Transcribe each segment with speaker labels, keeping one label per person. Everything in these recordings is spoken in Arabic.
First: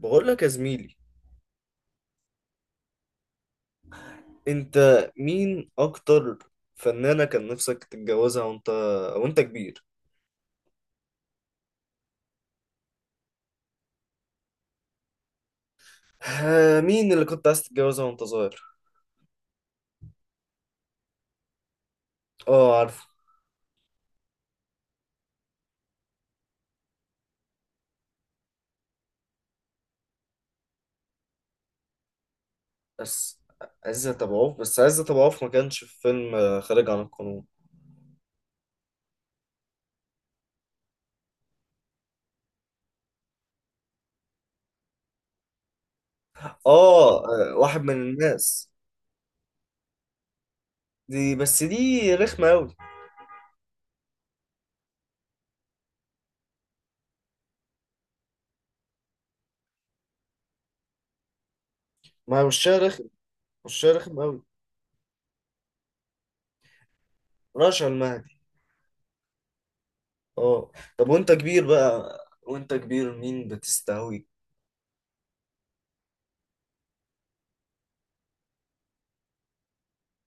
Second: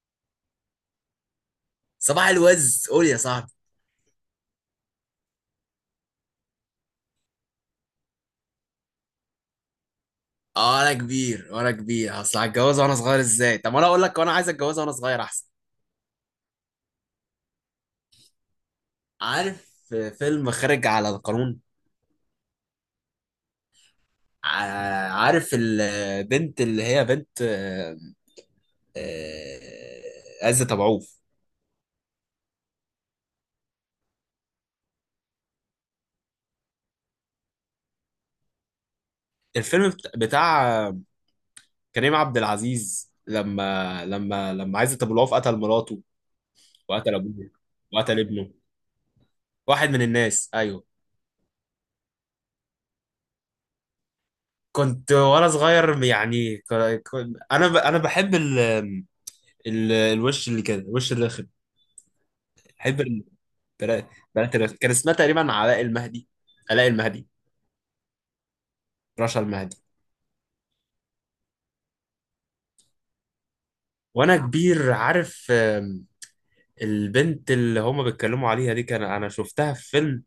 Speaker 1: بقول لك يا زميلي،
Speaker 2: صباح الوز، قول يا صاحبي.
Speaker 1: انت مين اكتر فنانة كان نفسك تتجوزها وانت وانت كبير؟
Speaker 2: اه، انا كبير وانا كبير اصل هتجوز وانا صغير ازاي؟ طب انا اقول لك، وانا عايز اتجوز وانا صغير احسن.
Speaker 1: مين اللي كنت عايز تتجوزها وانت صغير؟
Speaker 2: عارف فيلم خارج على القانون؟
Speaker 1: اه عارفه.
Speaker 2: عارف البنت اللي هي بنت، آه، عزت ابو عوف.
Speaker 1: بس عزت ابو عوف، ما كانش في فيلم خارج عن القانون.
Speaker 2: الفيلم بتاع كريم عبد العزيز، لما عزت ابو العوف قتل مراته، وقتل ابوه،
Speaker 1: واحد من
Speaker 2: وقتل ابنه.
Speaker 1: الناس.
Speaker 2: واحد من الناس، ايوه.
Speaker 1: دي، بس دي رخمة قوي.
Speaker 2: كنت وانا صغير، يعني، انا بحب الوش اللي كده، الوش الرخم.
Speaker 1: ما هو وشها
Speaker 2: بحب
Speaker 1: رخم، وشها
Speaker 2: البنات
Speaker 1: رخم قوي.
Speaker 2: البنات الرخم. كان اسمها تقريبا علاء المهدي.
Speaker 1: رشا المهدي.
Speaker 2: رشا المهدي.
Speaker 1: اه. طب وانت كبير بقى، وانت كبير مين بتستهوي؟
Speaker 2: وانا كبير عارف، البنت اللي هما بيتكلموا عليها دي كان انا شفتها في فيلم.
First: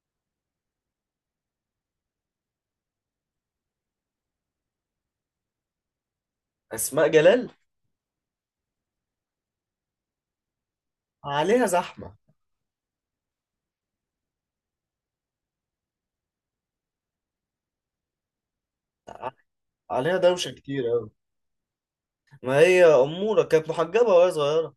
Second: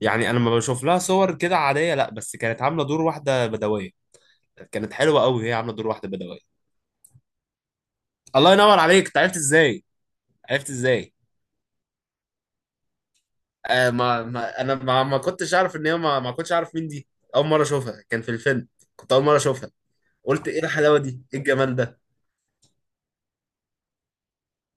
Speaker 2: يعني انا لما بشوف لها صور كده عاديه، لا، بس كانت عامله دور واحده بدويه. كانت حلوه قوي هي، عامله دور واحده بدويه.
Speaker 1: اسماء جلال.
Speaker 2: الله ينور عليك، أنت عرفت ازاي؟ عرفت ازاي؟
Speaker 1: عليها زحمة،
Speaker 2: آه، ما انا ما كنتش اعرف ان هي ما كنتش اعرف مين دي. اول مره اشوفها كان في الفيلم. كنت اول مره اشوفها.
Speaker 1: عليها
Speaker 2: قلت
Speaker 1: دوشة
Speaker 2: ايه
Speaker 1: كتير
Speaker 2: الحلاوه
Speaker 1: أوي.
Speaker 2: دي؟ ايه الجمال ده؟
Speaker 1: ما هي أمورة، كانت محجبة وهي صغيرة.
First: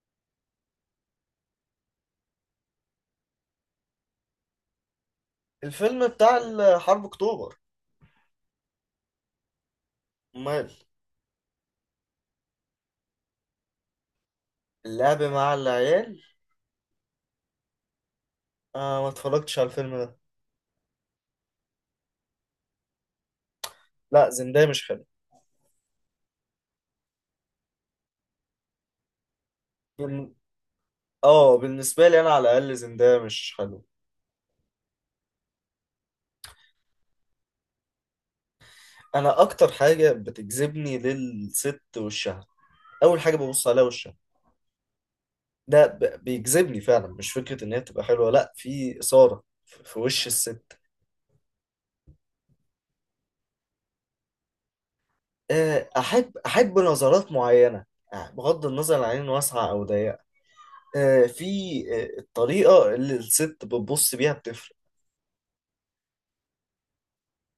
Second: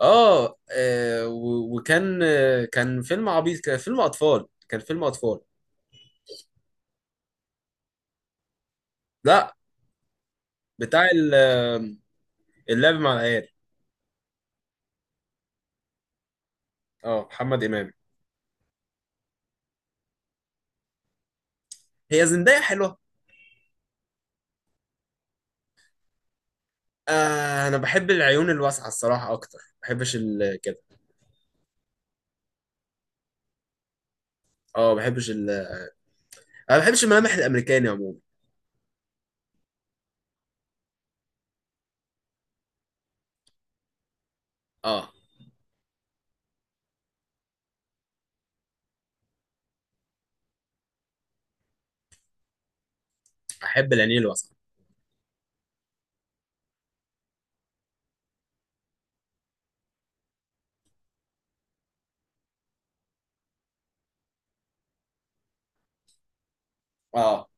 Speaker 2: اه. وكان آه، كان فيلم عبيط. كان فيلم اطفال، كان فيلم اطفال.
Speaker 1: الفيلم بتاع حرب أكتوبر؟
Speaker 2: لا.
Speaker 1: أمال؟
Speaker 2: بتاع اللعب مع العيال.
Speaker 1: اللعب مع العيال.
Speaker 2: اه، محمد امام.
Speaker 1: آه، ما اتفرجتش على الفيلم ده.
Speaker 2: هي زندايا حلوه.
Speaker 1: لا، زندايا مش حلو.
Speaker 2: آه، انا بحب العيون الواسعه الصراحه اكتر. ما بحبش
Speaker 1: بال-
Speaker 2: كده.
Speaker 1: اه، بالنسبة لي أنا على الأقل زندايا مش حلو.
Speaker 2: اه، ما بحبش انا ما بحبش الملامح الامريكاني عموما.
Speaker 1: أنا أكتر حاجة بتجذبني للست وشها، أول حاجة ببص عليها وشها.
Speaker 2: اه،
Speaker 1: بيجذبني فعلا، مش فكرة إن هي تبقى حلوة، لا، في إثارة في وش الست.
Speaker 2: احب العينين الواسعه.
Speaker 1: أحب نظرات معينة، بغض النظر عن عين واسعة أو ضيقة. آه، في آه، الطريقة اللي الست بتبص بيها بتفرق.
Speaker 2: اه،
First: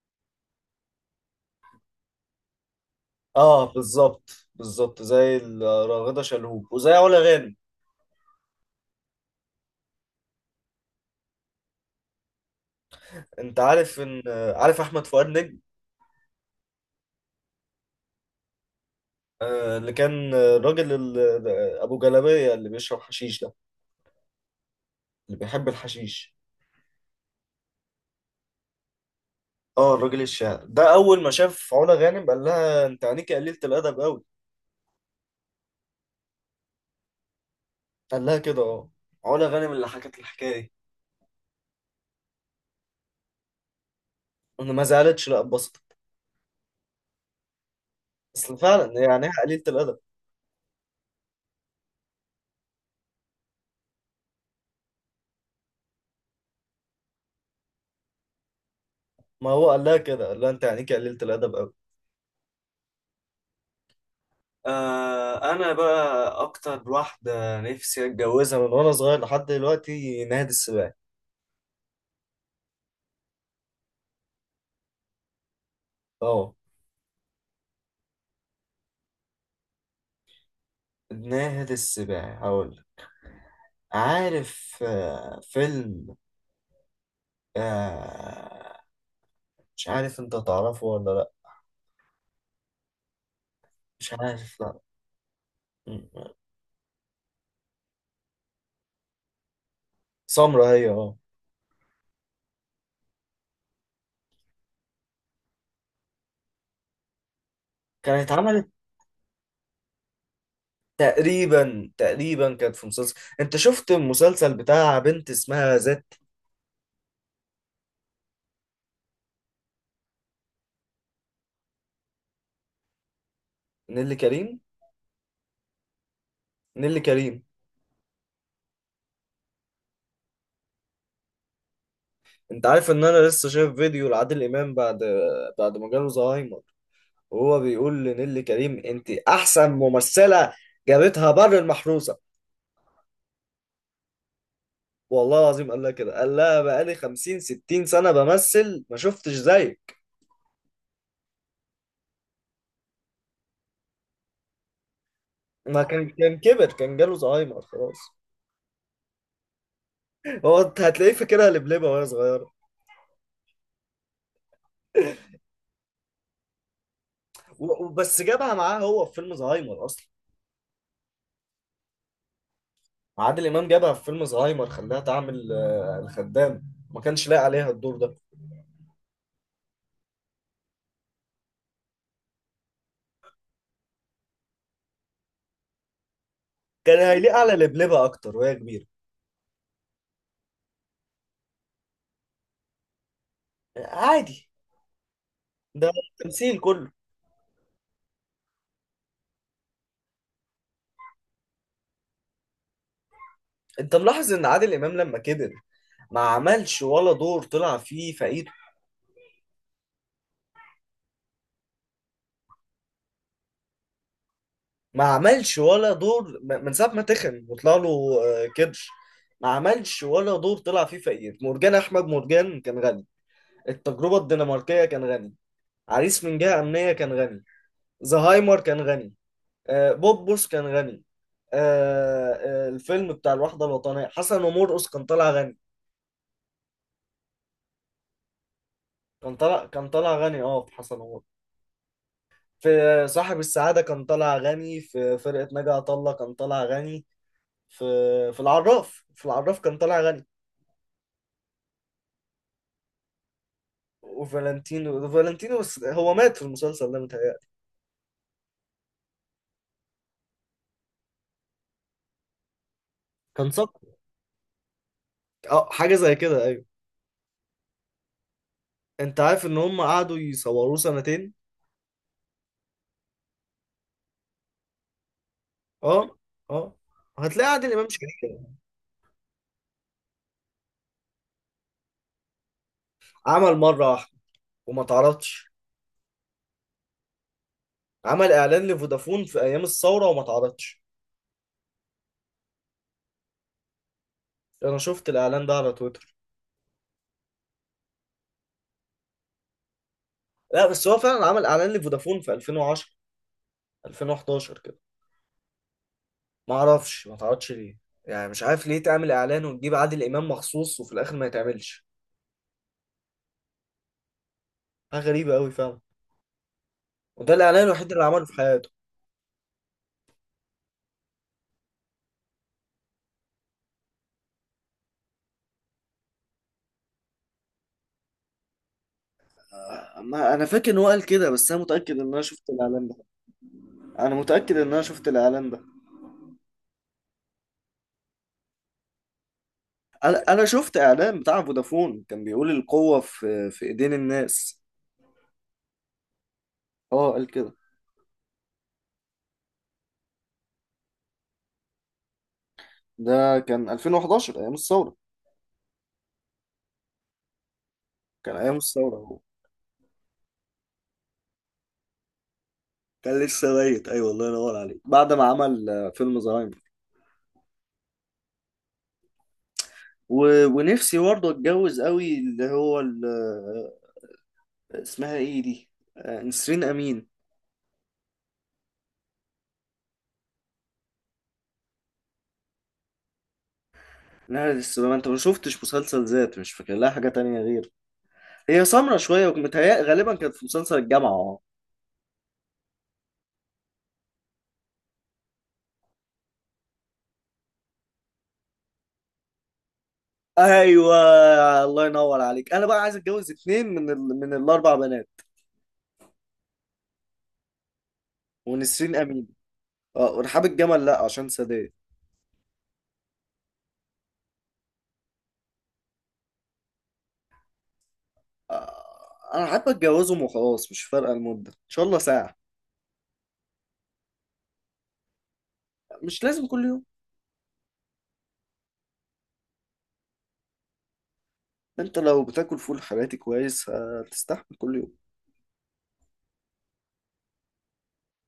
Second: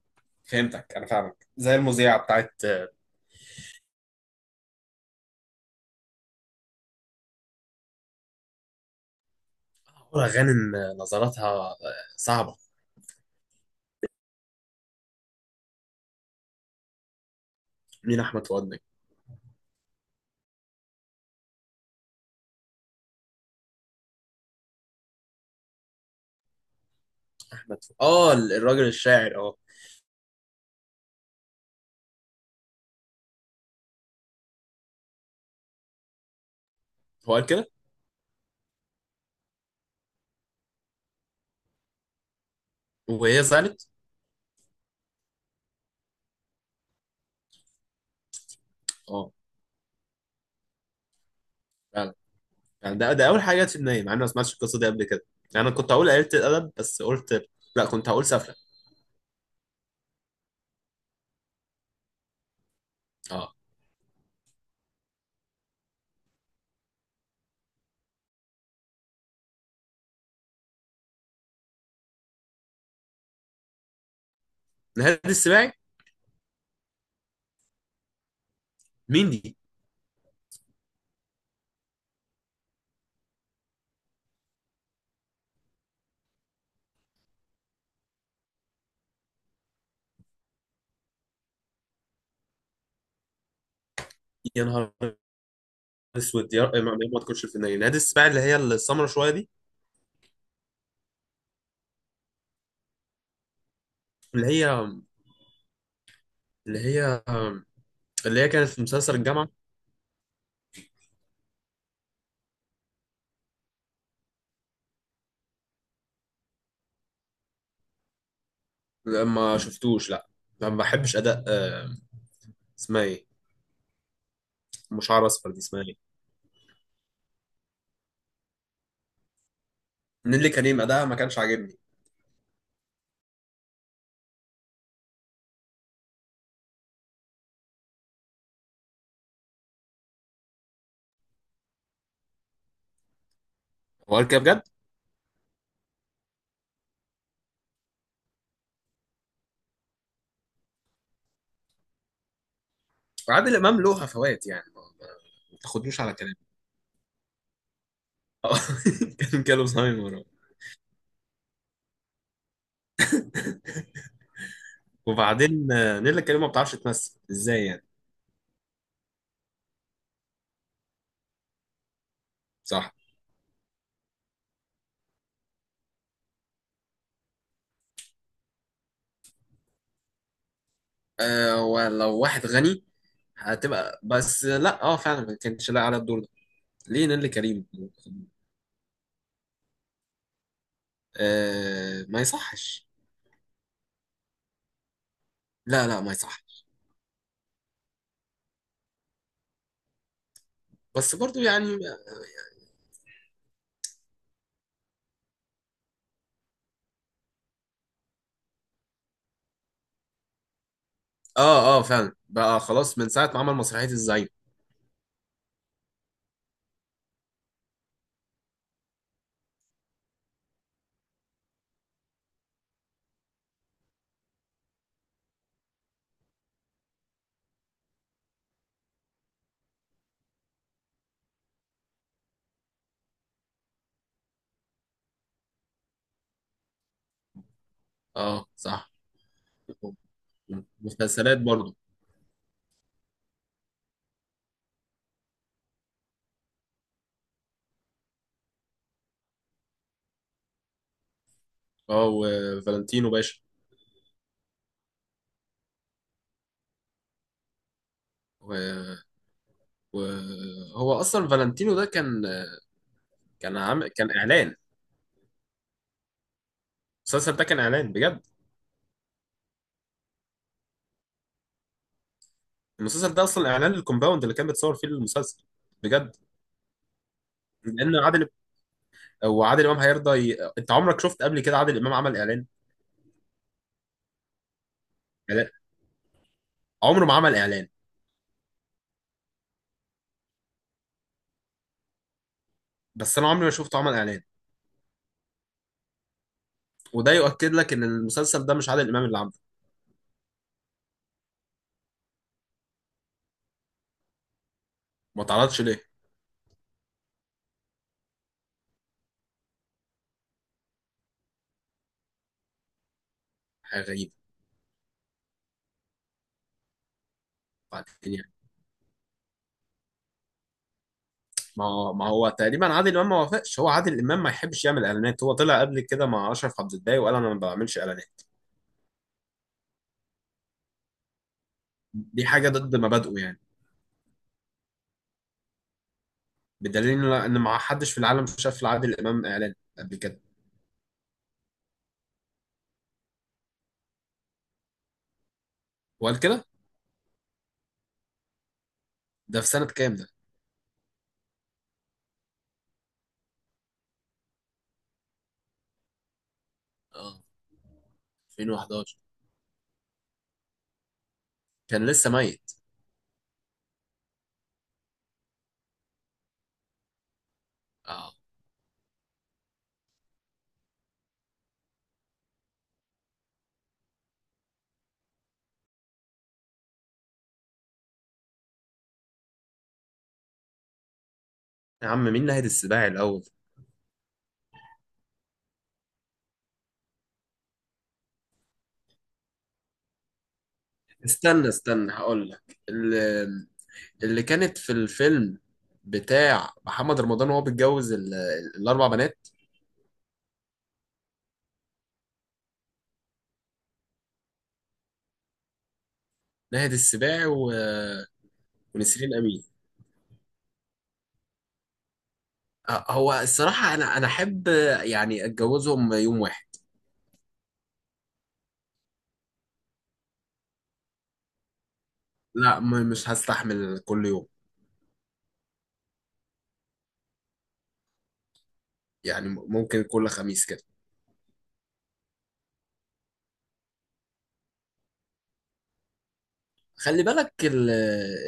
Speaker 2: فهمتك. انا فاهمك زي المذيعه بتاعت
Speaker 1: اه بالظبط، بالظبط زي راغدة شلهوب وزي علا غانم.
Speaker 2: غانم. نظراتها صعبه.
Speaker 1: انت عارف ان عارف احمد فؤاد نجم؟
Speaker 2: مين احمد فؤاد نجم؟
Speaker 1: آه، اللي كان آه، الراجل ال- آه، ابو جلابية اللي بيشرب حشيش ده، اللي بيحب الحشيش.
Speaker 2: مدفوع؟ اه، الراجل الشاعر، اه.
Speaker 1: اه الراجل الشاعر ده اول ما شاف علا غانم قال لها انت عينيكي قليلة الادب قوي.
Speaker 2: هو قال كده؟
Speaker 1: قال لها كده، اه. علا غانم اللي حكت الحكاية دي.
Speaker 2: وهي زعلت؟
Speaker 1: انا ما زعلتش، لا اتبسطت. اصل فعلا يعني
Speaker 2: اه،
Speaker 1: إيه قليلة الادب؟
Speaker 2: فعلا. يعني ده اول حاجه جت في دماغي، مع اني ما سمعتش القصه دي قبل كده. يعني انا كنت هقول قلة الادب، بس قلت لا، كنت هقول سفله.
Speaker 1: ما هو قال لها كده، قال لها انت عينيكي قليلة الادب قوي.
Speaker 2: اه.
Speaker 1: آه، انا بقى اكتر واحده نفسي اتجوزها من وانا صغير لحد دلوقتي ناهد السباعي.
Speaker 2: نهاد السباعي؟
Speaker 1: اه،
Speaker 2: مين دي؟
Speaker 1: ناهد السباعي هقول لك. عارف آه فيلم، آه مش عارف انت تعرفه ولا لا، مش عارف
Speaker 2: يا
Speaker 1: لا.
Speaker 2: نهار
Speaker 1: م-
Speaker 2: اسود، يا رب ما تكونش في دماغي نهاد السباعي اللي هي السمرة شويه دي.
Speaker 1: سمرة هي، اه.
Speaker 2: اللي هي اللي هي
Speaker 1: كانت
Speaker 2: اللي هي
Speaker 1: اتعملت
Speaker 2: كانت في مسلسل الجامعه.
Speaker 1: تقريبا، كانت في مسلسل. انت شفت المسلسل بتاع بنت اسمها ذات؟
Speaker 2: لا، ما شفتوش، لا. ما بحبش اداء اسمها ايه؟
Speaker 1: نيللي كريم.
Speaker 2: مش عارف اصفر دي اسمها ايه؟
Speaker 1: نيللي كريم.
Speaker 2: نيللي كريم. اداءها ما كانش عاجبني.
Speaker 1: انت عارف ان انا لسه شايف فيديو لعادل امام بعد ما جاله زهايمر وهو بيقول لنيللي كريم انت احسن ممثله، جابتها بر المحروسه.
Speaker 2: هو قال كده بجد؟
Speaker 1: والله العظيم قال لها كده، قال لها بقالي 50 60 سنه بمثل ما شفتش زيك.
Speaker 2: وعادل امام له هفوات، يعني ما ما
Speaker 1: ما
Speaker 2: تاخدوش
Speaker 1: كان
Speaker 2: على كلامه.
Speaker 1: كان كبر، كان جاله زهايمر خلاص.
Speaker 2: آه. كان جاله الزهايمر.
Speaker 1: هو انت هتلاقيه فاكرها لبلبه وهي صغيره.
Speaker 2: وبعدين نيللي كريم ما بتعرفش تمثل ازاي يعني.
Speaker 1: وبس جابها معاه هو في فيلم زهايمر اصلا.
Speaker 2: صح.
Speaker 1: عادل امام جابها في فيلم زهايمر، خلاها تعمل الخدام، ما كانش لايق عليها الدور ده.
Speaker 2: أه، ولو واحد غني هتبقى، بس لا، اه، فعلا ما كانش لاقي على الدور ده.
Speaker 1: كان
Speaker 2: ليه نيللي
Speaker 1: هيليق على
Speaker 2: كريم؟
Speaker 1: لبلبه اكتر وهي كبيره.
Speaker 2: أه، ما يصحش.
Speaker 1: عادي،
Speaker 2: لا،
Speaker 1: ده
Speaker 2: لا، ما
Speaker 1: التمثيل
Speaker 2: يصحش.
Speaker 1: كله.
Speaker 2: بس برضو يعني.
Speaker 1: انت ملاحظ ان عادل امام لما كبر ما عملش ولا دور طلع فيه فقير.
Speaker 2: اه، اه، فعلا بقى خلاص من ساعة ما عمل مسرحية الزعيم.
Speaker 1: ما عملش ولا دور من ساعه ما تخن وطلع له كرش. ما عملش ولا دور طلع فيه فقير. مرجان احمد مرجان كان غني، التجربه الدنماركيه كان غني، عريس من جهه امنيه كان غني، زهايمر كان غني، بوبوس كان غني، آه، الفيلم بتاع الوحده الوطنيه حسن ومرقص كان طالع غني.
Speaker 2: اه، صح.
Speaker 1: كان طالع غني اه في حسن ومرقص.
Speaker 2: مسلسلات برضو.
Speaker 1: في صاحب السعادة كان طالع غني، في فرقة ناجي عطا الله كان طالع غني، في في العراف في العراف كان طالع غني.
Speaker 2: اه، وفالنتينو باشا.
Speaker 1: وفالنتينو، بس هو مات في المسلسل ده متهيألي.
Speaker 2: وهو اصلا فالنتينو ده كان،
Speaker 1: كان
Speaker 2: كان عام،
Speaker 1: سقط.
Speaker 2: كان اعلان.
Speaker 1: اه حاجة زي كده، ايوه.
Speaker 2: المسلسل ده كان اعلان بجد.
Speaker 1: انت عارف ان هم قعدوا يصوروه سنتين.
Speaker 2: المسلسل ده اصلا اعلان للكومباوند اللي كان بيتصور فيه المسلسل. بجد.
Speaker 1: اه. اه هتلاقي عادل امام
Speaker 2: لان عادل،
Speaker 1: شريف.
Speaker 2: وعادل امام هيرضى انت عمرك شفت قبل كده عادل امام عمل اعلان؟
Speaker 1: عمل مرة واحدة وما
Speaker 2: لا.
Speaker 1: اتعرضش.
Speaker 2: عمره ما عمل اعلان.
Speaker 1: عمل اعلان لفودافون في ايام الثورة وما اتعرضش.
Speaker 2: بس انا عمري ما شفته عمل اعلان.
Speaker 1: انا شفت الاعلان ده على تويتر.
Speaker 2: وده يؤكد لك ان المسلسل ده مش عادل امام اللي عامله.
Speaker 1: لا، بس هو فعلا عمل اعلان لفودافون في 2010، 2011.
Speaker 2: ما اتعرضش ليه.
Speaker 1: ما اعرفش ما تعرضش ليه. يعني مش عارف ليه تعمل اعلان وتجيب عادل امام مخصوص وفي الاخر ما يتعملش.
Speaker 2: حاجه غريبه.
Speaker 1: حاجه غريبه قوي فعلا. وده الاعلان
Speaker 2: بعدين
Speaker 1: الوحيد اللي عمله في
Speaker 2: يعني،
Speaker 1: حياته.
Speaker 2: ما هو تقريبا عادل امام ما وافقش. هو عادل امام ما يحبش يعمل اعلانات. هو طلع قبل كده مع اشرف عبد الباقي وقال انا ما بعملش اعلانات.
Speaker 1: ما انا فاكر ان هو قال كده، بس انا متاكد ان انا
Speaker 2: دي حاجه
Speaker 1: شفت
Speaker 2: ضد
Speaker 1: الاعلان ده.
Speaker 2: مبادئه يعني.
Speaker 1: انا متاكد ان انا شفت الاعلان ده
Speaker 2: بدليل ان ما حدش في العالم شاف لعادل امام اعلان قبل كده.
Speaker 1: انا شفت اعلان بتاع فودافون كان بيقول القوه في ايدين الناس.
Speaker 2: وقال كده؟
Speaker 1: اه قال كده.
Speaker 2: ده في سنه كام ده؟
Speaker 1: ده كان 2011 ايام الثوره،
Speaker 2: اه،
Speaker 1: كان ايام الثوره
Speaker 2: 2011
Speaker 1: هو،
Speaker 2: كان لسه ميت.
Speaker 1: كان لسه ميت. ايوه الله ينور عليك، بعد ما عمل فيلم زهايمر.
Speaker 2: اه،
Speaker 1: و... ونفسي برضه اتجوز قوي اللي هو ال... اسمها ايه دي، نسرين امين.
Speaker 2: يا عم، مين ناهد السباعي الاول.
Speaker 1: نهر السلامه، انت ما شفتش مسلسل ذات؟ مش فاكر لها حاجه تانية غير، هي سمرة شويه، ومتهيأ غالبا كانت في مسلسل الجامعه، اه.
Speaker 2: استنى استنى، هقول لك اللي كانت في الفيلم بتاع محمد رمضان وهو بيتجوز الاربع بنات.
Speaker 1: ايوه الله ينور عليك، انا بقى عايز اتجوز اتنين من ال... من الاربع بنات،
Speaker 2: ناهد السباعي و...
Speaker 1: ونسرين
Speaker 2: ونسرين
Speaker 1: امين.
Speaker 2: امين.
Speaker 1: اه ورحاب الجمل، لا عشان سادات.
Speaker 2: أه، هو الصراحه انا احب يعني اتجوزهم يوم واحد.
Speaker 1: آه، انا حابب اتجوزهم وخلاص، مش فارقه المده ان شاء الله ساعه.
Speaker 2: لا، مش هستحمل كل يوم.
Speaker 1: مش لازم كل يوم.
Speaker 2: يعني ممكن كل خميس كده.
Speaker 1: انت لو بتاكل فول حراتي كويس هتستحمل كل يوم.
Speaker 2: خلي بالك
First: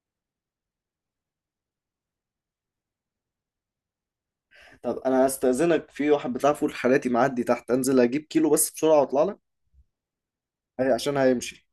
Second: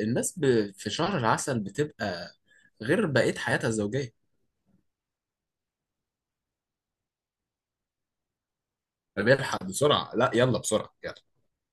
Speaker 2: الناس في شهر العسل بتبقى غير بقية حياتها الزوجية.
Speaker 1: طب انا هستأذنك، في واحد بتاع فول حراتي معدي تحت، انزل اجيب كيلو بس بسرعة واطلع لك.
Speaker 2: بيلحق بسرعة. لا، يلا بسرعة، يلا.
Speaker 1: عشان هيمشي.